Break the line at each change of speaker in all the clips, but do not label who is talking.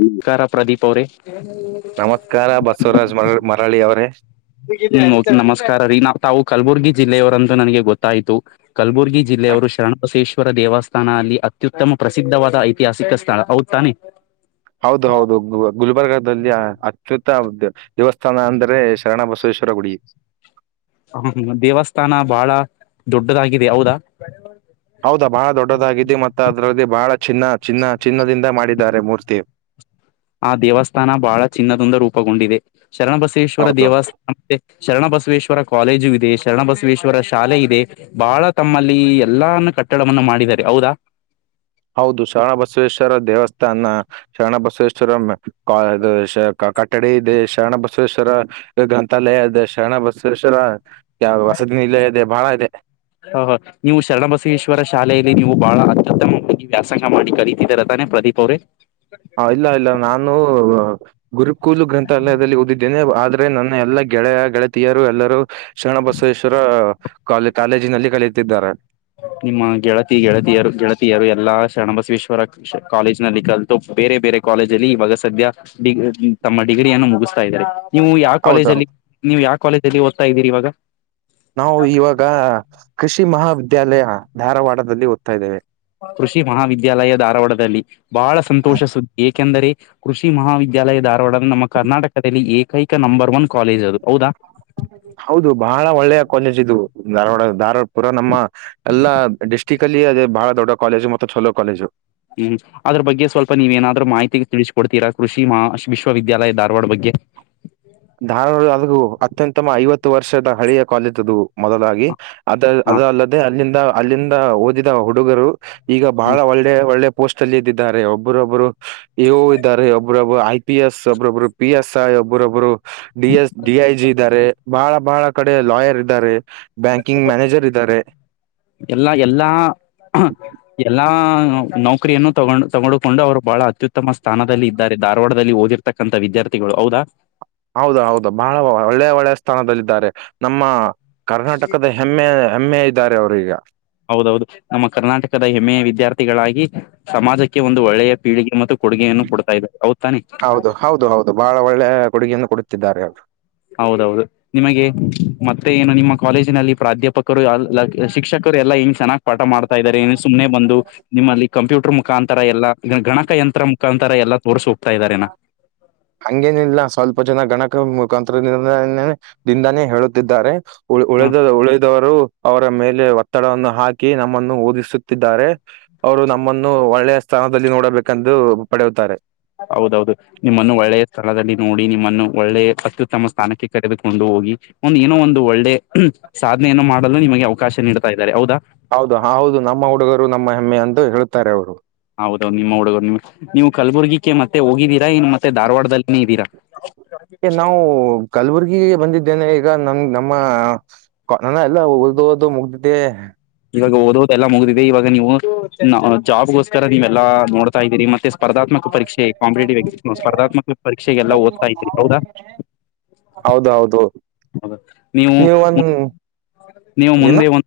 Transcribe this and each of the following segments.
ನಮಸ್ಕಾರ ಪ್ರದೀಪ್ ಅವ್ರೇ
ನಮಸ್ಕಾರ ಬಸವರಾಜ್ ಮರ ಮರಳಿ ಅವರೇ.
ಹ್ಮ್ ಓಕೆ ನಮಸ್ಕಾರ ರೀ ನಾ ತಾವು ಕಲಬುರ್ಗಿ ಜಿಲ್ಲೆಯವರಂತ ನನಗೆ ಗೊತ್ತಾಯ್ತು. ಕಲಬುರ್ಗಿ ಜಿಲ್ಲೆಯವರು ಶರಣಬಸೇಶ್ವರ ದೇವಸ್ಥ್ ಸ್ಥಾನ ಅಲ್ಲಿ ಅತ್ಯುತ್ತಮ ಪ್ರಸಿದ್ಧವಾದ ಐತಿಹಾಸಿಕ ಸ್ಥಳ ಹೌದು ತಾನೇ.
ಹೌದು ಹೌದು ಬ್ ಗುಲ್ಬರ್ಗದಲ್ಲಿ ಅತ್ಯುತ್ತ ದೇವಸ್ಥಾನ ಅಂದ್ರೆ ಶರಣ ಬಸವೇಶ್ವರ ಗುಡಿ.
ಹ ದೇವಸ್ಥಾನ ಬಾಳ ದೊಡ್ಡದಾಗಿದೆ ಯಾವದಾ
ಹೌದಾ ಬಹಳ ದೊಡ್ಡದಾಗಿದ್ದೆ ಮತ್ತು ಅದರಲ್ಲಿ ಬಹಳ ಚಿನ್ನ ಚಿನ್ನ ಚಿನ್ನದಿಂದ ಮಾಡಿದ್ದಾರೆ ಮೂರ್ತಿ‌.
ಆ ದೇವಸ್ಥಾನ ಬಹಳ ಚಿನ್ನದೊಂದಿ ರೂಪಗೊಂಡಿದೆ ಶರಣಬಸವೇಶ್ವರ
ಹೌದು
ದೇವಸ್ಥ್ ಮತ್ತೆ ಶರಣಬಸವೇಶ್ವರ ಕಾಲೇಜು ಇದೆ ಶರಣಬಸವೇಶ್ವರ ಶಾಲೆ ಇದೆ. ಬಾಳ ತಮ್ಮಲ್ಲಿ ಎಲ್ಲಾನೂ ಕಟ್ಟಡವನ್ನು ಮಾಡಿದಿದ್ದಾರೆ ಹೌದಾ.
ಹೌದು ಶರಣ ಬಸವೇಶ್ವರ ದೇವಸ್ಥಾನ ಶರಣ ಬಸವೇಶ್ವರ ಕಾ ಇದು ಶ ಕಟ್ ಕಡೆ ಇದೆ ಶರಣ ಬಸವೇಶ್ವರ ಗ್ರಂಥಾಲಯ ಇದೆ ಶರಣ ಬಸವೇಶ್ವರ ಯ ವಸತಿನಿಲಯ ಇಲ್ಲೇ ಇದೆ ಬಾಳ ಇದೆ.
ಹ ಹ ನೀವು ಶರಣಬಸವೇಶ್ವರ ಶಾಲೆಯಲ್ಲಿ ನೀವು ಬಹಳ ಅತ್ಯುತ್ತಮವಾಗಿ ವ್ಯಾಸಂಗ ಮಾಡಿ ಕಲ್ಲಿ ಇದರ ತಾನೆ ಪ್ರದೀಪ್ ಅವ್ರೇ.
ಹ ಇಲ್ಲ ಇಲ್ಲ ನಾನು ಗುರುಕೂಲು ಗ್ರಂಥಾಲಯದಲ್ಲಿ ಓದಿದ್ದೇನೆ ಆದ್ರೆ ನನ್ನ ಎಲ್ಲಾ ಗೆಳೆಯ ಗೆಳತಿಯರು ಎಲ್ಲರೂ ಶರಣಬಸವೇಶ್ವರ ಕಾಲೇಜ್ ನಲ್ಲಿ ಕಲಿ ತಿದ್ದಾರೆ
ನಿಮ್ಮ ಗೆಳತಿ ಗೆಳತಿಯರು ಗೆಳತಿಯರು ಎಲ್ಲಾ ಶರಣಬಸವೇಶ್ವರ ಕಾಲೇಜ್ ನಲ್ಲಿ ಕಲ್ತು ಬೇರೆ ಬೇರೆ ಕಾಲೇಜಲ್ಲಿ ಇವಾಗ ಸದ್ಯ ಡಿಗ್ ತಮ್ಮ ಡಿಗ್ರಿಯನ್ನು ಮುಗಿಸ್ತಾ ಇದ್ದಾರೆ. ನೀವು ಯಾವ
ಹೌದಾ
ಕಾಲೇಜಲ್ಲಿ ನೀವು ಯಾವ ಕಾಲೇಜಲ್ಲಿ ಓದ್ತಾ ಇದ್ದೀರಿ ಇವಾಗ
ನಾವು ಇವಾಗ ಕೃಷಿ ಮಹಾವಿದ್ಯಾಲಯ ಧಾರವಾಡದಲ್ಲಿ ಓದ್ತಾ ಇದ್ದೇವೆ.
ಕೃಷಿ ಮಹಾವಿದ್ಯಾಲಯ ಧಾರವಾಡದಲ್ಲಿ ಬಹಳ ಸಂತೋಷ ಸುದ್ದಿ ಏಕೆಂದರೆ ಕೃಷಿ ಮಹಾವಿದ್ಯಾಲಯ ಧಾರವಾಡ ನಮ್ಮ ಕರ್ನಾಟಕದಲ್ಲಿ ಏಕೈಕ ನಂಬರ್ ಒನ್ ಕಾಲೇಜ್ ಅದು ಹೌದಾ.
ಹೌದು ಬಹಳ ಒಳ್ಳೆಯ ಕಾಲೇಜ್ ಇದು ಧಾರವಾಡ ಧಾರವಾಡಪುರ ನಮ್ಮ ಅಲ್ಲ ಡಿಸ್ಟಿಕ್ ಅಲ್ಲಿ ಅದೇ ಬಹ ದೊಡ್ಡ ಕಾಲೇಜು ಮತ್ತೆ ಚೊಲೋ ಕಾಲೇಜು.
ಹ್ಮ್ ಅದ್ರ ಬಗ್ಗೆ ಸ್ವಲ್ಪ ನೀವ ಏನಾದ್ರು ಮಾಹಿತಿ ತಿಳಿಸಕೊಡ್ತೀರಾ ಕೃಷಿ ಮಾ ವಿಶ್ವವಿದ್ಯಾಲಯ ಧಾರವಾಡ ಬಗ್ಗೆ.
ಧಾರವಾಡ ಅತ್ಯಂತಮ ಐವತ್ತು ವರ್ಷದ ಹಳಿಯ ಕಾಲೇಜದ್ದು ಮೊದಲಾಗಿ. ಅದ
ಹ
ಅದ ಅಲ್ಲದೆ ಅಲ್ಲಿಂದ ಅಲ್ಲಿಂದ ಓದಿದ ಹುಡುಗರು ಈಗ
ಹ
ಬಹಳ ಒಳ್ಳೆ ಒಳ್ಳೆ. ಪೋಸ್ಟ್ ಅಲ್ಲಿ ಇದ್ದಿದ್ದಾರೆ ಒಬ್ಬರು ಒಬ್ಬರು ಇವು ಇದ್ದಾರೆ. ಒಬ್ಬ್ರೊಬ್ರ ಆಯ್ತ ಪಿಎಸ್ ಒಬ್ಬ್ರೊಬ್ಬರು ಪಿಎಸ್ಐ ಒಬ್ಬ್ರೊಬ್ರು. D S D I G ಇದ್ದಾರೆ ಬಹಳ ಬಹಳ ಕಡೆ ಲಾಯರ್ ಇದ್ದಾರೆ. ಬ್ಯಾಂಕಿಂಗ್ ಮ್ಯಾನೇಜರ್ ಇದ್ದಾರೆ.
ಎಲ್ಲಾ ಎಲ್ಲಾ. ಎಲ್ಲಾ ನೌಕರಿಯನ್ನು ತಗೊಂಡ್ ತಗೊಂಡಕೊಂಡು ಅವರು ಬಹಳ ಅತ್ಯುತ್ತಮ ಸ್ಥಾನದಲ್ಲಿ ಇದ್ದಾರೆ. ಧಾರವಾಡದಲ್ಲಿ ಓದಿರ್ ಇರ್ತಕ್ಕಂತ ವಿದ್ಯಾರ್ಥಿಗಳು ಹೌದಾ.
ಹೌದ ಹೌದು ಬಹಳ ಒಳ್ಳೆ ಒಳ್ಳೆ ಸ್ಥಾನದಲ್ಲಿದ್ದಾರೆ. ನಮ್ಮ ಕರ್ನಾಟಕದ ಹೆಮ್ಮೆ ಹೆಮ್ಮೆ ಇದ್ದಾರೆ ಅವರು ಈಗ.
ಹೌದೌದು ನಮ್ಮ ಕರ್ನಾಟಕದ ಹೆಮ್ಮೆಯ ವಿದ್ಯಾರ್ಥಿಗಳಾಗಿ, ಸಮಾಜಕ್ಕೆ ಒಂದು ಒಳ್ಳೆಯ ಪೀಳಿಗೆ ಮತ್ತು, ಕೊಡುಗೆಯನ್ನು ಕೊಡ್ತಾ ಇ ಹೌದ ತಾನೆ.
ಹೌದು ಹೌದು ಹೌದು ಬಹಳ ಒಳ್ಳೆಯ ಕೊಡುಗೆಯನ್ನು ಕೊಡುತ್ತಿದ್ದಾರೆ ಅವರು.
ಹೌದೌದು. ನಿಮಗೆ ಮತ್ತೆ ಏನು ನಿಮ್ಮ ಕಾಲೇಜಿನಲ್ಲಿ ಪ್ರಾಧ್ಯಾಪಕರು ಎಲ್ಕ ಶಿಕ್ಷಕರು ಎಲ್ಲಾ ಹಿಂಸೆನಾ. ಪಾಠ ಮಾಡ್ತಾ ಇದ್ದಾರೆ. ಏನ್ ಸುಮ್ನೆ ಬಂದು ನಿಮ್ಮಲ್ಲಿ, ಕಂಪ್ಯೂಟರ್ ಮುಖಾಂತರ ಎಲ್ಲ ಗಣಕ ಯಂತ್ರ ಮುಖಾಂತರ ಎಲ್ಲ ತೋರ್ಸ್ಹೋಗ್ತಾಇದರೇನಾ.
ಹಂಗೇನ ಇಲ್ಲ ಸ್ವಲ್ಪ ಜನ ಗಣಕ ಮುಖಾಂತ್ರರ ದಿಂದಾನೆ. ದಿಂದಾನೇ ಹೇಳುತ್ತಿದ್ದಾರೆ.
ಹ
ಉಳದ ಉಳಿದವರು ಅವರ ಮೇಲೆ ಒತ್ತಡವನ್ನು ಹಾಕಿ ನಮ್ಮನ್ನು ಓದಿಸುತ್ತಿದ್ದಾರೆ. ಅವರು ನಮ್ಮನ್ನು ಒಳ್ಳೆಯ ಸ್ಥಾನದಲ್ಲಿ ನೋಡಬೇಕೆಂದು ಪಡೆಯುತ್ತಾರೆ.
ಹೌದೌದು ನಿಮ್ಮನ್ನು ಒಳ್ಳೆಯ ಸ್ಥಳದಲ್ಲಿ. ನೋಡಿ ನಿಮ್ಮನ್ನು ಒಳ್ಳೆ ಅತ್ಯುತ್ತಮ ಸ್ಥಾನಕ್ಕೆ ಕರೆದುಕೊಂಡು ಹೋಗಿ. ಒಂದ ಏನೋ ಒಂದು ಒಳ್ಳೆ ಸಾಧನೆಯನ್ನು ಮಾಡಲು ನಿಮಗೆ ಅವಕಾಶ ನೀಡ್ತಾ ಇದ್ದಾರೆ ಹೌದಾ.
ಹೌದು ಹೌದು ನಮ್ಮ ಹುಡುಗರು ನಮ್ಮ ಹೆಮ್ಮೆ ಅಂತ ಹೇಳುತಾರೆ ಅವರು.
ಹೌದೌದು ನಿಮ್ಮ ಹುಡುಗರು ನಿಮ್ ನೀವು ಕಲಬುರ್ಗಿಕ್ಕೆ ಮತ್ತೆ ಹೋಗಿದ್ದೀರಾ ಇನ್ನು ಮತ್ತೆ ಧಾರವಾಡದಲ್ಲಿನೇ ಇದ್ದೀರಾ.
ನಾವು ಕಲಬುರ್ಗಿಗೆ ಬಂದಿದ್ದೇನೆ. ಈಗ ನಮ ನಮ್ಮ ಕ ಎಲ್ಲ ಓದೋದು ಮುಗ್ದೀದೆ.
ಇವಾಗ ಓದೋದೆಲ್ಲಾ ಮುಗ್ದಿದೆ ಇವಾಗ ನೀವು ನಾ ಜಾಬ್ಗೋಸ್ಕರ ನೀವೆಲ್ಲಾ ನೋಡ್ತಾ ಇದ್ದೀರಿ. ಮತ್ತೆ ಸ್ಪರ್ಧಾತ್ಮಕ ಪರೀಕ್ಷೆ ಕಾಂಪಟೇಟಿವ್ ಎಕ್ಸಾ ಸ್ಪರ್ಧಾತ್ಕ ಪರೀಕ್ಷೆಗೆಲ್ಲ ಓದ್ತಾ ಇದೀನರಿ ಹೌದಾ.
ಹೌದೌದು
ನೀವು
ನೀವ ಒಂದ
ನೀವು
ಏನ
ಮುಂದೆ ಒಂ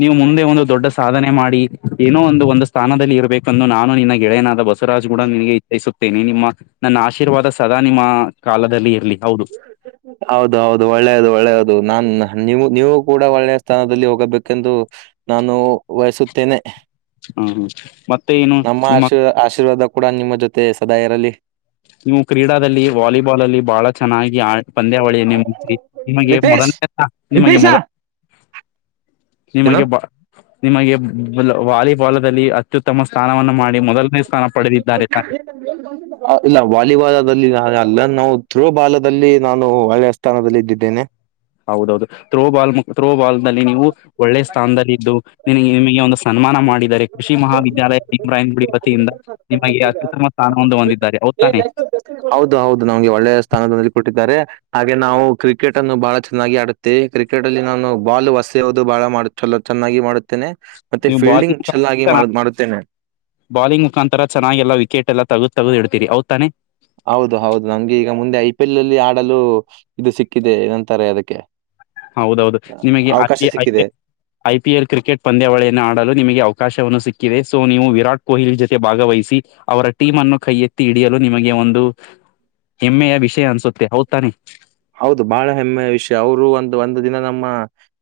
ನೀವು ಮುಂದೆ ಒಂದು ದೊಡ್ಡ ಸಾಧನೆ ಮಾಡಿ ಏನೋ ಒಂದು ಒಂದ ಸ್ಥಾನದಲ್ಲಿ ಇರಬೇಕಂದು, ನಾನು ನಿನ್ನ ಗೆಳೆಯನಾದ ಬಸ್ ಸವರಾಜ್ ಗೊಡ ನಿಮ್ಗೆ ಇಚ್ಛಿಸುತ್ತೇನೆ ನಿಮ್ಮ ನನ್ನ ಆಶೀರ್ವಾದ ಸದಾ ನಿಮ್ಮ ಕಾಲದಲ್ಲಿ ಇರ್ಲಿ ಹೌದು.
[inaudible] ಹೌದು ಹೌದು ಒಳ್ಳೇದು ಒಳ್ಳೇದು ನಾನ್ ನೀವು ನೀವು ಕೂಡ ಒಳ್ಳನಯ ಸ್ಥಾನದಲ್ಲಿ ಹೋಗಬೇಕೆಂದು. ನಾನು ವಯಸುತ್ತೇನೆ.
ಹ್ಮ ಮತ್ತೆ ಏನು
ನಮ್ಮ
ನಿಮ್ಮ
ಆಶೀರ್ ಆಶೀರ್ವಾದ ಕೂಡ ನಿಮ್ಮ ಜೊತೆ ಸದಾ ಇರಲಿ.
ನೀವು ಕ್ರೀಡಾದಲ್ಲಿ ವಾಲಿಬಾಲ್ ಅಲ್ಲಿ ಬಹಳ ಚೆನ್ನಾಗಿ ಆ ಪಂದ್ಯಾವಳಿಯನ್ನೇ ಮು ನಿಮಗೆ
ನಿತೇಶ್
ಮೊದನೇ ನಿಮಗೆ ಮೊದ
ಏನು
ನಿಮಗೆ ಬ ನಿಮಗೆ ಬ್ಲಾ ವಾಲಿಬಾಲ್ ಅಲ್ಲಿ. ಅತ್ಯುತ್ತಮ ಸ್ಥಾನವನ್ನು ಮಾಡಿ ಮೊದಲನೇ ಸ್ಥಾನ ಪಡೆದಿದ್ದಾರೆ ತಾನೆ.
ಹ ಇಲ್ಲ ವಾಲಿಬಾಲ್ ದಲ್ಲಿ ಆಗಲ್ಲ ನಾವು. ತ್ರೋಬಾಲದಲ್ಲಿ ನಾನು ಒಳ್ಳೆಯ ಸ್ಥಾನದಲ್ಲಿ ಇದ್ದಿದ್ದೇನೆ.
ಹೌದೌದು ಥತ್ರೋಬಾಲ್ ತ್ರ್ರೋಬಾಲ್ ನಲ್ಲಿ ನೀವು. ಒಳ್ಳೆ ಸ್ಥಾನದಲ್ಲ ಇದಿದ್ದು ನಿಿನ ನಿಮಗೆ ಒಂದು ಸನ್ಮಾನ ಮಾಡಿದರೆ. ಕೃಷಿ ಮಹಾವಿದ್ಯಾಲಯ ಇಮ್ರಾಯನ್ ಗುಡಿ ವತಿಯಿಂದ ನಿಮಗೆ ಅತ್ಯುತ್ತಮ ಸ್ಥಾನ ಹೊೊಂದು ಹೊಂದಿದ್ದಾರೆ ಹತಾನೆ.
ಹೌದು ಹೌದು ನಮ್ಗೆ ಒಳ್ಳೆಯ ಸ್ಥಾನದ ಕೊಟ್ಟಿದ್ದಾರೆ. ಹಾಗೆ ನಾವು ಕ್ರಿಕೆಟ್ ಅನ್ನು ಬಹಳ ಚೆನ್ನಾಗಿ ಆಡುತ್ತೆ ಕ್ರಿಕೆಟ್ ಅಲ್ಲಿ ನಾನು ಬಾಲ್ ಹೊಸೆಯೋದು ಬಹಳ ಮಾಡುತ್ತ. ಚಲ ಚೆನ್ನಾಗಿ ಮಾಡುತ್ತೇನೆ ಮತ್ತೆ
ನೀವು
ಫೀಲ್ಡಿಂಗ್ ಚೆನ್ನಾಗಿ ಮಾಡ ಮಾಡುತ್ತೇನೆ.
ಬೌಲಿಂಗ್ ಮುಖಾಂತರ ಚೆನ್ನಾಗ್ ಎಲ್ಲಾ ವಿಕೆಟ್ ಎಲ್ಲ ತೆಗೆದ್ ತೆಗದ್ ಇಡ್ತೀರಿ ಹೌದು ತಾನೆ.
ಹೌದು ಹೌದು ನಂಗೆ ಈಗ ಮುಂದೆ ಐ ಪಿ ಎಲ್ ಅಲ್ಲಿ ಆಡಲು ಇದು ಸಿಕ್ಕಿದೆ ಏನಂತಾರೆ ಅದಕ್ಕೆ.
ಹೌದೌದು
ಅ
ನಿಮಗೆ ಐ
ಅವಕಾಶ
ಪಿ ಐಪಿ.
ಸಿಕ್ಕಿದೆ.
ಐ ಪಿ ಎಲ್ ಕ್ರಿಕೆಟ್ ಪಂದ್ಯಾವಳಿಯನ್ನು ಆಡಲು ನಿಮಗೆ ಅವಕಾಶವನ್ನು ಸಿಕ್ಕಿದೆ ಸೊ ನೀವು ವಿರಾಟ್ ಕೊಹ್ಲಿ ಜೊತೆ ಭಾಗವಹಿಸಿ. ಅವರ ಟೀಮ್ ಅನ್ನು ಕೈ ಎತ್ತಿ ಹಿಡಿಯಲು ನಿಮಗೆ ಒಂದು. ಹೆಮ್ಮೆಯ ವಿಷಯ ಅನ್ಸುತ್ತೆ ಹೌತಾನೆ.
ಹೌದು ಬಹಳ ಹೆಮ್ಮೆಯ ವಿಷಯ ಅವರು ಒಂದು ಒಂದು ದಿನ ನಮ್ಮ.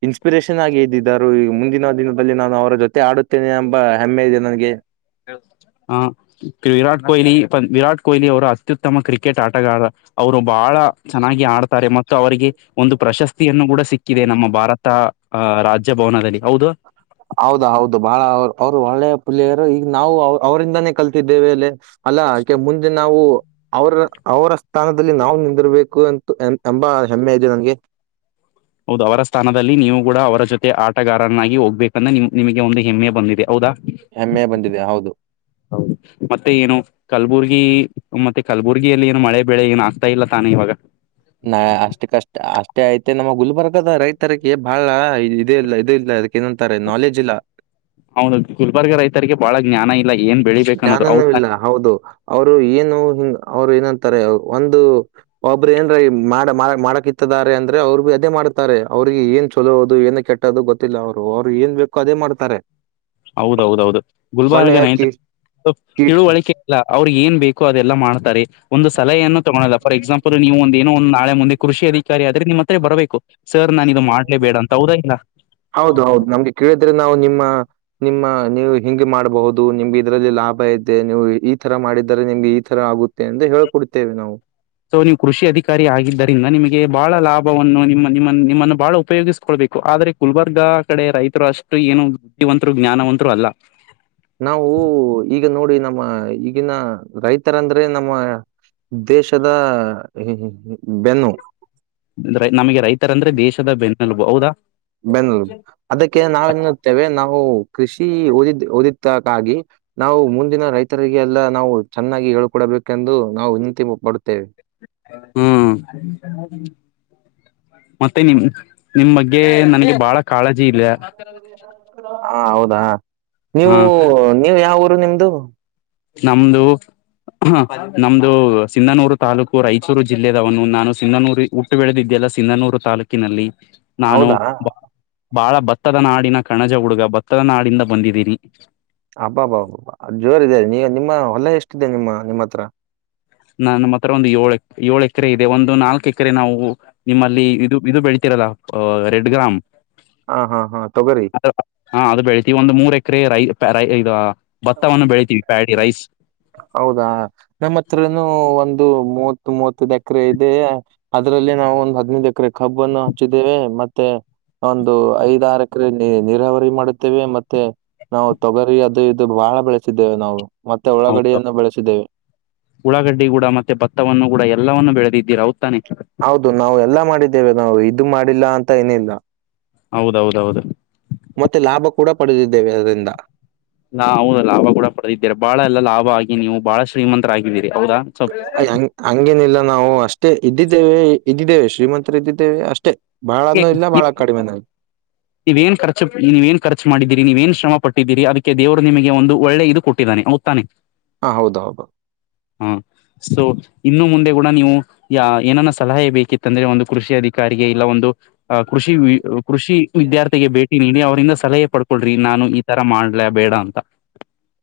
ಇನ್ಸ್ಪಿರೇಷನ್ ಆಗಿ ಇದ್ದಿದ್ದರು ಈ ಮುಂದಿನ ದಿನದಲ್ಲಿ ನಾನು ಅವರ ಜೊತೆ ಆಡುತ್ತೇನೆ ಎಂಬ ಹೆಮ್ಮೆ ಇದೆ ನನಗೆ.
ಹ ವಿರಾಟ್ ಕೊಹ್ಲಿ ವಿರಾಟ್ ಕೊಹ್ಲಿ ಅವರ ಅತ್ಯುತ್ತಮ ಕ್ರಿಕೆಟ್ ಆಟಗಾರ. ಅವರು ಬಹಳ ಚೆನ್ನಾಗಿ ಆಡ್ತಾರೆ ಮತ್ತು ಅವರಿಗೆ ಒಂದು ಪ್ರಶಸ್ತಿಯನ್ನು ಕೂಡ ಸಿಕ್ಕಿದೆ ನಮ್ಮ ಭಾರತ. ಆ ರಾಜಭವನದಲ್ಲಿ ಹೌದು.
ಹೌದ ಹೌದು ಬಾಳ ಅವ್ರು ಅವ್ರು ಒಳ್ಳೆ ಪ್ಲೇಯರು ಈಗ ನಾವು ಅವ್ರಿಂದಾನೇ ಕಲ್ತಿದ್ದೇವೆ ಅಲೆ. ಅಲ್ಲ ಅಕೆ ಮುಂದೆ ನಾವು. ಅವರ ಅವರ ಸ್ಥಾನದಲ್ಲಿ ನಾವು ನಿಂತಿರ್ಬೇಕು ಎಂತ ಎಂಬ ಹೆಮ್ಮೆ ಇದೆ ನನ್ಗೆ.
ಹೌದು ಅವರ ಸ್ಥಾನದಲ್ಲಿ ನೀವು ಕೂಡ ಅವರ ಜೊತೆ ಆಟಗಾರನ್ನಾಗಿ ಹೋಗ್ಬೇಕಂದ ನಿಮ ನಿಮಗೆ ಒಂದು ಹೆಮ್ಮೆ ಬಂದಿದೆ ಹೌದಾ.
ಹೆಮ್ಮೆ ಬಂದಿದೆ ಹೌದು.
ಹೌದು ಮತ್ತೆ ಏನು. ಕಲಬುರ್ಗಿ ಮತ್ತೆ ಕಲಬುರ್ಗಿಯಲ್ಲಿ ಏನು ಮಳೆ ಬೆಳೆ ಏನು ಆಗ್ತಾ ಇಲ್ಲ ತಾನೇ ಇವಾಗ.
ನಾ ಅಷ್ಟುಕಷ್ಟ ಅಷ್ಟೇ ಐತೆ ನಮ್ಮ ಗುಲ್ಬರ್ಗದ ರೈತರಿಗೆ ಬಾಳ ಇದು ಇಲ್ಲ ಇದು ಇಲ್ಲ. ಏನಂತಾರೆ ನಾಲೆಜ್ ಇಲ್ಲ.
ಅವೌನ ಗುಲ್ಬರ್ಗ ರೈತರಿಗೆ ಬಹಳ ಜ್ಞಾನ ಇಲ್ಲ ಏನ್. ಬೆಳಿಬೇಕ ಅನ್ನೋದು
ಜ್ಞಾನನೂ
ಹೌದ
ಇಲ್ಲ ಹೌದು ಅವರು ಏನು ಹಿಂಗ ಅವ್ರು ಏನಂತಾರೆ ಒಂದು. ಒಬ್ಬ್ರ ಏನ್ರ ಮಾಡ ಮಾಡಕ್ ಇತ್ತಾರೆ ಅಂದ್ರೆ ಅವ್ರು ಅದೇ ಮಾಡುತ್ತಾರೆ ಅವ್ರಿಗೆ ಏನ್ ಚಲೋದು ಏನ್ ಕೆಟ್ಟ. ದು ಗೊತ್ತಿಲ್ಲ ಅವ್ರು ಅವ್ರು ಏನ್ ಬೇಕೋ ಅದೇ ಮಾಡ್ತಾರೆ.
ಹೌದೌದೌದು ಗುಲ್ಬಾರ್ಗ
ಒಳ್ಳೆಯ
ನ
ಕೀಟ್ ಕೀಟ್
ತಿಳುವಳಿಕೆ. ಇಲ್ಲ ಅವ್ರ ಏನ್ ಬೇಕು ಅದೆಲ್ಲಾ ಮಾಡ್ತಾರೆ. ಒಂದು ಸಲಹೆಯನ್ನು ತಗೋಳಲ್ಲ ಫಾರ್ ಎಕ್ಸಾಪಲ್ ನೀವು ಒಂದ ಏನೊ ಒಂದು ಮುಂದೆ ನಾಳೆ ಕೃಷಿಯಲ್ಲಿ. ರಿ ಆದ್ರೆ ನಿಮ್ಮ್ ಹತ್ರ ಬರಬೇಕು ಸರ್ ನಾನು ಇದು ಮಾಡ್ಲೇ ಬೇಡ ಅಂತ ಹೌದಾ ಇಲ್ಲ ಹೌದು ಹೌದು.
ಕೇಳಿದ್ರೆ ನಾವು ನಿಮ್ಮ ನಿಮ್ಮ ನೀವು. ಹಿಂಗ ಮಾಡಬಹುದು ನಿಮ್ಗೆ ಇದರಲ್ಲಿ ಲಾಭ ಇದೆ ನೀವು ಈ ತರ ಮಾಡಿದರೆ ನಿಮ್ಗೆ ಈ ತರ ಆಗುತ್ತ. ಎಂದ ಹೇಳಿಕೊಡುತ್ತೇವೆ ನಾವು.
ಸೊ ನೀವು ಕೃಷಿ ಅಧಿಕಾರಿ ಆಗಿದ್ದರಿಂದ ನಿಮಗೆ ಬಹಳ ಲಾಭವನ್ನು ನಿಮ್ಮ ನಿಮ್ಮ ನಿಮ್ಮನ್ನು ಬಹಳ ಉಪಯೋಗಿಸ್ಕೊಳ್ಬೇಕು ಆದ್ರೆ. ಕುುಲ್ಬರ್ಗಾ ಕಡೆ ರೈತರು ಅಷ್ಟು ಏನು ಬುದ್ಧಿವಂತರು ಜ್ಞಾನವಂತರು ಅಲ್ಲ.
ನಾವು ಈಗ ನೋಡಿ ನಮ್ಮ ಈಗಿನ ರೈತರಂದ್ರೆ ನಮ್ಮ. ದೇಶದ ಬೆನ್ನು.
ನಮಗೆ ರೈತರ ಅಂದ್ರೆ ದೇಶದ ಬೆನ್ನಲುಬು ಹೌದಾ.
ಬೆನ್ನುಲು ಅದಕ್ಕೆ ನಾವೇನತ್ತೇವೆ ನಾವು ಕೃಷಿ ಓದಿದ ಓದಿದಕ್ಕಾಗಿ. ನಾವು ಮುಂದಿನ ರೈತರಿಗೆ ಎಲ್ಲ ನಾವು ಚೆನ್ನಾಗಿ ಹೇಳ್ಕೊಡಬೇಕೆಂದು ನಾವು ವಿನಂತತಿ ಮಾಡುತ್ತೇವೆ.
ಹ್ಮ್. ಮತ್ತೆ ನಿಮ ನಿಮ್ ಬಗ್ಗೆ ನನ್ಗೆ ಬಾಳ ಕಾಳಜಿ ಇಲ್ಲ.
ಹಾ ಹೌದಾ
ಹ
ನೀವು ನೀವು ಯಾವ ಊರು ನಿಮ್ದು.
ನಮ್ದು. ಹ ನಮ್ದು ಸಿಂಧನೂರು ತಾಲೂಕು ರಾಯಚೂರು ಜಿಲ್ಲೆದವನು ನಾನು ಸಿಂಧನೂರಿ ಹುಟ್ಟಿ ಬೆಳದಿದೇಲ್ಲ ಸಿಂಧನೂರು ತಾಲೂಕಿನಲ್ಲಿ. ನಾನು
ಹೌದಾ
ಬ ಬಾಳ ಭತ್ತದ ನಾಡಿನ ಕಣಜ ಹುಡುಗ ಭತ್ತದ ನಾಡಿಂದ ಬಂದಿದ್ದೀನಿ.
ಹಬ್ಬ ಹಬ್ಬಬ ಜೋರ ಇದೇ ನೀ ನಿಮ್ಮ ಹೊಲ ಎಷ್ಟಿದೆ ನಿಮ್ಮ ನಿಮ್ಮ ಹತ್ರ.
ನ ನಮ್ಮ ಹತ್ರ ಒಂದು ಏಳು ಏಳು ಎಕರೆ ಇದೆ. ಒಂದು ನಾಲ್ಕ ಎಕರೆ ನಾವು, ನಿಮ್ಮಲ್ಲಿ ಇದು ಇದು ಬೆಳ್ತಿರಲ್ಲ ಅಹ ರೆಡ್ ಗ್ರಾಮ್.
ಹ ಹಾ ಹಾ ತೊಗೊರಿ.
ಹಾ ಅದ ಬೆಳಿತೀ ಒಂದು ಮೂರ್ ಎಕರೆ ರೈ ಪ್ಯಾರೈ ಇದ ಭತ್ತವನ್ನು ಬೆಳತೀವಿ ಪ್ಯಾಡಿ ರೈಸ್.
ಹೌದಾ ನಮ್ಮ ಹತ್ರನು ಒಂದು ಮೂವತ್ ಮೂವತ್ತದ ಎಕರೆ ಇದೆ. ಅದ್ರಲ್ಲಿ ನಾವು ಒಂದ ಹದನೈದ್ ಎಕರೆ ಕಬ್ಬ ಅನ್ನು ಹಚ್ಚಿದ್ದೇವೆ. ಮತ್ತೆ, ಒಂದು ಐದಾರ ಎಕರೆ ನೀರಾವರಿ ಮಾಡುತ್ತೇವೆ. ಮತ್ತೆ, ನಾವು ತೊಗರಿ ಅದು ಇದು ಬಹಳ ಬೆಳೆಸಿದ್ದೇವೆ ನಾವು ಮತ್ತೆ ಉಳ್ಳಾಗಡ್ಡಿಯನ್ನು ಬೆಳೆಸಿದ್ದೇವೆ.
ಉಳಾಗಡ್ಡಿ ಗೊಡ ಮತ್ತೆ ಭತ್ತವನ್ನು ಗೊಡ ಎಲ್ಲವನ್ನು ಬೇಳೆದಿದ್ದೀರ ಹೌದ್ ತಾನೆ.
ಹೌದು ನಾವು ಎಲ್ಲಾ ಮಾಡಿದ್ದೇವೆ ನಾವು ಇದು ಮಾಡಿಲ್ಲ ಅಂತ ಏನ್ ಇಲ್ಲ.
ಹೌದೌದೌದ.
ಮತ್ತೆ ಲಾಭ ಕೂಡ ಪಡೆದಿದ್ದೇವೆ ಅದರಿಂದ.
ಲಾ ಹೌದಾ ಲಾಭ ಕೂಡ ಪಡೆದಿದೀರ ಬಾಳ ಎಲ್ಲಾ ಲಾಭ ಆಗಿ ನೀವು ಬಾಳ ಶ್ರೀಮಂತರ ಆಗಿದ್ದೀರಿ ಹೌದಾ. ಸ್ವಲ್
ಅಯ ಹಂಗ್ ಹಂಗೇನಿಲ್ಲ ನಾವು ಅಷ್ಟೇ ಇದ್ದಿದ್ದೇವೆ ಇದ್ದಿದ್ದೇವೆ ಶ್ರೀಮಂತರ ಇದ್ದಿದ್ದೇವೆ ಅಷ್ಟೇ. ಬಾಳನು ಇಲ್ಲ ಬಾಳ ಕಡಿಮೆನು ಇಲ್ಲ.
ನೀವೇನ್ ಖರ್ಚ ನೀವೇನ್ ಖರ್ಚ ಮಾಡಿದೀರಿ ನೀವ್ ಏನ್ ಶ್ರಮ ಪಟ್ಟಿದ್ದೀರಿ ಅದಕ್ಕೆ ದೇವರು ನಿಮಗೆ ಒಂದು ಒಳ್ಳೆ ಇದು ಕೊಟ್ಟಿದಾನೆ ಹೌದ್ ತಾನೇ.
ಹ ಹೌದ ಹೌದ
ಹಾ ಸೊ ಇನ್ನು ಮುಂದೆ ಗೊಡ ನೀವು, ಯಾ ಏನನಾ ಸಲಹೆ ಬೇಕಿತ್ತಂದ್ರೆ ಒಂದು ಕೃಷಿ ಅಧಿಕಾರಿಗೆ ಇಲ್ಲ ಒಂದು ಅ ಕೃಷಿ ವಿ ಕೃಷಿ ವಿದ್ಯಾರ್ಥಿಗೆ
ಹೌದು
ಭೇಟಿ ನೀಡಿ ಅವ್ರಂದ ಸಲಹೆ ಪಡ್ಕೊಳ್ರಿ ನಾನು ಈ ತರ ಮಾಡ್ಲ್ಯಾ ಬೇಡ ಅಂತ.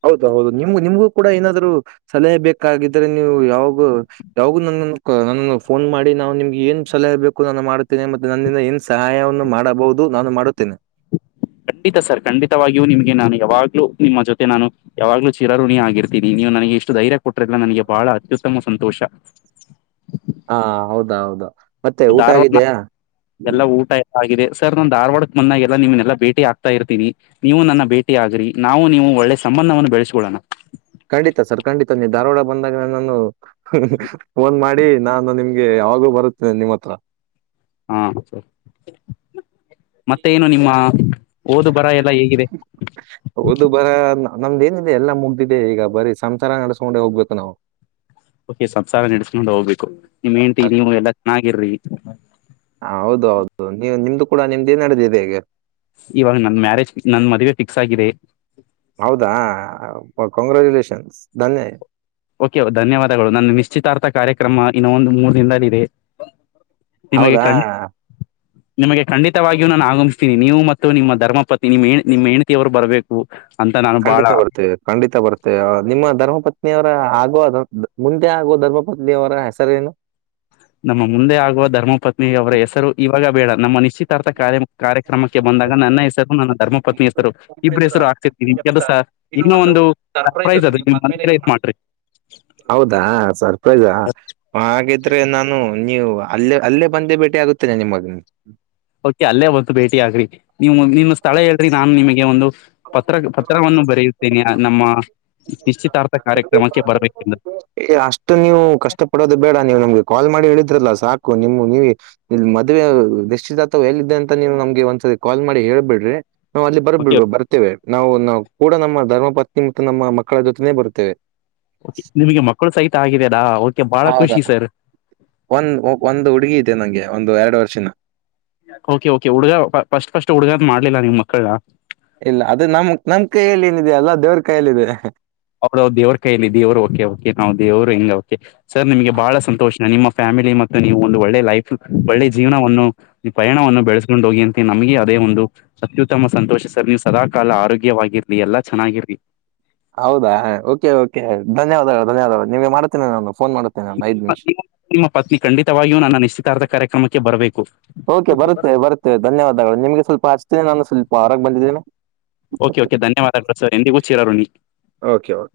ಹೌದ ಹೌದು ನಿಮ್ಗ್ ನಿಮ್ಗೂ ಕೂಡ ಏನಾದರು ಸಲಹೆ ಬೇಕಾಗಿದ್ರೆ. ನೀವು ಯಾವಾಗು, ಯಾವ್ಗೂ ನನ್ನನ್ನ ನನ್ನನ ಫೋನ್ ಮಾಡಿ ನಾವ್ ನಿಮ್ಗೆ ಏನ್ ಸಲಹೆ ಬೇಕು ನಾನು ಮಾಡ್ತಿನಿ ಮತ್ತೆ ನನ್ನಿಂದ ಏನ್ ಸಹಾಯವನ್ನು ಮಾಡಬಹುದು ನಾನು ಮಾಡುತ್ತೇನೆ.
ಖಂಡಿತ ಸರ್ ಖಂಡಿತವಾಗಿಯೂ ನಿಮಗೆ ನಾನು ಯಾವಾಗ್ಲೂ ನಿಮ್ಮ ಜೊತೆ ನಾನು, ಯಾವಾಗ್ಲೂ ಚಿರಋಣಿ ಆಗಿರ್ತೀನಿ ನೀನು ನನ್ಗೆ ಇಷ್ಟು ಧೈರ್ಯ ಕೊಟ್ಟ್ರಿಲ್ಲ ನನಗೆ ಬಹಳ ಅತ್ಯುತ್ತಮ ಸಂತೋಷ.
ಹಾ ಹೌದ ಹೌದು ಮತ್ತೆ ಊಟ
ಧಾರವಾಡ
ಆಗಿದೆಯಾ.
ಎಲ್ಲ ಊಟ ಆಗಿದೆ ಸರ್ ನಾನ್ ಧಾರವಾಡಕ್ಕೆ ಬಂದಾಗೇಲ್ಲ ನಿಮ್ನೆಲ್ಲಾ ಭೇಟಿ ಆಗ್ತಾಇರ್ತಿನಿ. ನೀವು ನನ್ನ ಭೇಟಿ ಆಗ್ರಿ ನಾವು ನೀವು ಒಳ್ಳೆ ಸಂಬಂಧವನ್ನು ಬೆಳ್ಸಕೊಳ್ಳೋಣ.
ಖಂಡಿತ ಸರ್ ಖಂಡಿತ ನೀ ಧಾರವಾಡ ಬಂದಾಗ ನನ್ನನ್ನು ಫೋನ್ ಮಾಡಿ. ನಾನು ನಿಮ ಯಾವಾಗೋ ಬರುತ್ತೆ ನಿಮ್ಮ ಹತ್ರ.
ಹಾ ಸರಿ ಮತ್ತೆ ಏನು ನಿಮ್ಮ ಓದು ಬರಹ ಎಲ್ಲ ಹೇಗಿದೆ.
ಓದು ಬರಹ ನಮ್ದ ಏನಿದೆ ಎಲ್ಲ ಮುಗ್ದಿದೆ ಈಗ ಬರೀ ಸಂಸಾರ ನಡ್ಸ್ಕೊಂಡೆ ಹೋಗ್ಬೇಕು ನಾವು.
ಓಕೆ ಸಂಸಾರ ನಡಸ್ಕೊಂಡು ಹೋಗ್ಬೇಕು ನಿಮ್ ಹೇಣ್ತಿ ನೀವು ಎಲ್ಲಾ ಚೆನ್ನಾಗಿರ್ರಿ.
ಹ ಹೌದೌದು ನೀವು ನಿಮ್ದು ಕೂಡ ನಿಮ್ದ್ ಏನ್ ನಡೆದಿದೆ ಈಗ.
ಇವಾಗ ನಮ್ ಮ್ಯಾರೇಜ್ ನನ್ ಮದುವೆ ಫಿಕ್ಸ್ ಆಗಿದೆ.
ಹೌದಾ ಕ ಕಂಗ್ಗ್ರಾಚುಲೇಷನ್ಸ್ ಧನ್ಯ
ಓಕೆ ಧನ್ಯವಾದಗಳು ನನ್ನ ನಿಶ್ಚಿತಾರ್ಥ ಕಾರ್ಯಕ್ರಮ ಇನವೊಂದು ಮೂರು ದಿನದಲ್ಲಿ ಇದೆ. ನಿಮಗೆ
ಹೌದಾ
ಕಳಿ ನಿಮಗೆ ಖಂಡಿತವಾಗಿಯೂ ನಾನು ಆಗಮಿಸ್ತೀನಿ ನೀವು ಮತ್ತು ನಿಮ್ಮ ಧರ್ಮಪತ್ನಿ ನಿಮ ಹಣ್ತಿ ನಿಮ್ಮ ಹೆೇಣ್ತಿಯವರು ಬರಬೇಕು. ಅಂತ ನಾನು ಬಾಳ.
ಖಂಡಿತ ಬರ್ತೇವೆ ಖಂಡಿತ ಬರುತ್ತೆ ನಿಮ್ಮ ಧರ್ಮ ಪತ್ನಿಯವರ ಆಗುವ ಮುಂದೆ ಆಗುವ ಧರ್ಮ ಪತ್ನಿಯವರ ಹೆಸರೇನು.
ನಮ್ಮ ಮುಂದೆ ಆಗುವ ಧರ್ಮಪತ್ನಿ ಅವರ ಹೆಸರು ಇವಾಗ ಬೇಡ ನಮ್ಮ ನಿಶ್ಚಿತಾರ್ಥ ಕಾರ್ಯ ಕಾರ್ಯಕ್ರಮಕ್ಕೆ ಬಂದಾಗ. ನನ್ನ ಅನ್ನ ಹೆಸರು ನನ್ನ ಧರ್ಮಪತ್ನಿ ಹೆಸರು ಇಬ್ರ ಹೆಸರು ಹಾಗ್ಸಿರ್ತೀನಿ ಕೆಲಸ
ಇನ್ನೂ
ಇನ್ನ ಒಂದು ಸರ್ಪ್ರೈಸ್ ಅದು
ನೀವು
ನಿಮ್
ಮದ್ಮೇಲೆ ಇದು
ಮನ್ಸಲ್ಲೇ
ಮಾಡಿ
ಮಾಡ್ರಿ.
ಹೌದಾ ಸರ್ಪ್ರೈಜಾ. ಹಾಗಿದ್ರೆ ನಾನು ನೀವು ಅಲ್ಲೇ ಅಲ್ಲೇ ಬಂದೇ ಭೇಟಿ ಆಗುತ್ತೇನೆ ನಿಮಗೆ.
ಓಕೆ ಅಲ್ಲೇ ಒತ್ತು ಭೇಟಿ ಆಗ್ರಿ ನೀವು ನಿನ್ನ ಸ್ಥಳ ಹೇಳ್ರಿ ನಾನು ನಿಮಗೆ ಒಂದು. ಪತ್ರ ಪತ್ರವನ್ನು ಬರೆಯುತ್ತೇನೆ ನಮ್ಮ ನಿಶ್ಚಿತಾರ್ಥ ಕಾರ್ಯಕ್ರಮಕ್ಕೆ ಬರಬೇಕೆಂದು.
ಎ ಅಷ್ಟು ನೀವು ಕಷ್ಟ ಪಡೋದು ಬೇಡ ನೀವು ನಮ್ಗೆ ಕಾಲ್ ಮಾಡಿ ಹೇಳಿದ್ರಲ್ಲ ಸಾಕು ನಿಮಗ್ ನೀವೆ. ಇಲ್ ಮದ್ವೆ ನಿಶ್ಚಿತಾರ್ಥ ಎಲ್ಲದೆ ಅಂತ ನೀವ್ ನಮ್ಗೆ ಒಂದ್ಸರಿ ಕಾಲ್ ಮಾಡಿ ಹೇಳ್ಬಿಡ್ರಿ. ನಾವು ಅಲ್ಲಿ
ಓಕೆ
ಬರ್ಬ ಬರ್ತ್ತೇವೆ ನಾವು ನಾವು ಕೂಡ ನಮ್ಮ ಧರ್ಮ ಪತ್ನಿ ಮತ್ತು ನಮ್ಮ ಮಕ್ಕಳ ಜೊತೆನೇ ಬರ್ತ್ತೇವೆ.
ನಿಮಗೆ ಮಕ್ಕಳು ಸಹಿತ ಆಗಿದೆ ನಾ ಓಕೆ ಬಾಹಳ
ಹೌದಾ
ಖುಷಿ ಸರ್.
ಒಂದ್ ಒಂದು ಹುಡುಗಿ ಇದೆ ನಂಗೆ ಒಂದು ಎರಡು ವರ್ಷಿನ.
ಓಕೆ ಓಕೆ ಹುಡ್ಗ ಫಸ್ಟ್ ಫಸ್ಟ್ ಹುಡ್ಗಗ್ ಮಾಡ್ಲಿಲ್ಲ ನಿವ್ ಮಕ್ಳನ.
ಇಲ್ಲ ಅದು ನಮ್ ನಮ್ ಕೈಯಲ್ಲಿ ಏನಿದೆ ಎಲ್ಲ ದೇವ್ರ ಕೈಯಲ್ಲಿದೆ.
ಅವ್ರ್ ದೇವ್ರ ಕೈಯಲ್ಲಿ ದೇವರು ಓಕೆ ಓಕೆ ನಾವು ದೇವ್ರು ಹೆಂಗ ಕೆ ಸರ್ ನಿಮಗೆ ಬಹಳ ಸಂತೋಷ ನಿಮ್ಮ ಫ್ಯಾಮಿಲಿ ಮತ್ತೆ ನೀವು ಒಂದು ಒಳ್ಳೆ ಲೈಫ್ ಒಳ್ಳೆ ಜೀವನವನ್ನು ಪಯಾಣವನ್ನು ಬೆಳೆಸ ಕೊಂಡು ಹೋಗಿ ಅಂತೆ ನಮಗೆ ಅದೇ ಒಂದು. ಅತ್ಯುತ್ತಮ ಸಂತೋಷ ಸರ್ ನೀವು ಸದಾ ಕಾಲ ಆರೋಗ್ಯವಾಗಿರ್ಲಿ ಎಲ್ಲಾ ಚೆನ್ನಾಗಿರ್ಲಿ.
ಹೌದಾ ಓಕೆ ಓಕೆ ಧನ್ಯವಾದಗಳು ಧನ್ಯವಾದಗಳು ನಿಮಗೆ ಮಾಡುತ್ತೇನೆ ನಾನು ಫೋನ್ ಮಾಡ್ತೇನೆ ನಾನು ಒಂದೈದ ನಿಮಿಷ.
ಮತ್ತ್ ನೀವು ನಿಮ್ಮ ಪತ್ನಿ ಖಂಡಿತವಾಗಿಯೂ ನನ್ನ ನಿಶ್ಚಿತಾರ್ಥ ಕಾರ್ಯಕ್ರಮಕ್ಕೆ ಬರಬೇಕು.
ಓಕೆ ಬರುತ್ತೆ ಬರುತ್ತೇವೆ ಧನ್ಯವಾದಗಳು ನಿಮ್ಗೆ ಸ್ವಲ್ಪ ಹಚ್ತನೆ ನಾನು ಸ್ವಲ್ಪ ಹೊರಗೆ ಬಂದಿದ್ದೀನಿ.
ಓಕೆ ಓಕೆ ಧನ್ಯವಾದಗಳು ಸರ್ ಎಂದಿಗೂ ಚಿರರುಣಿ.
Okay okay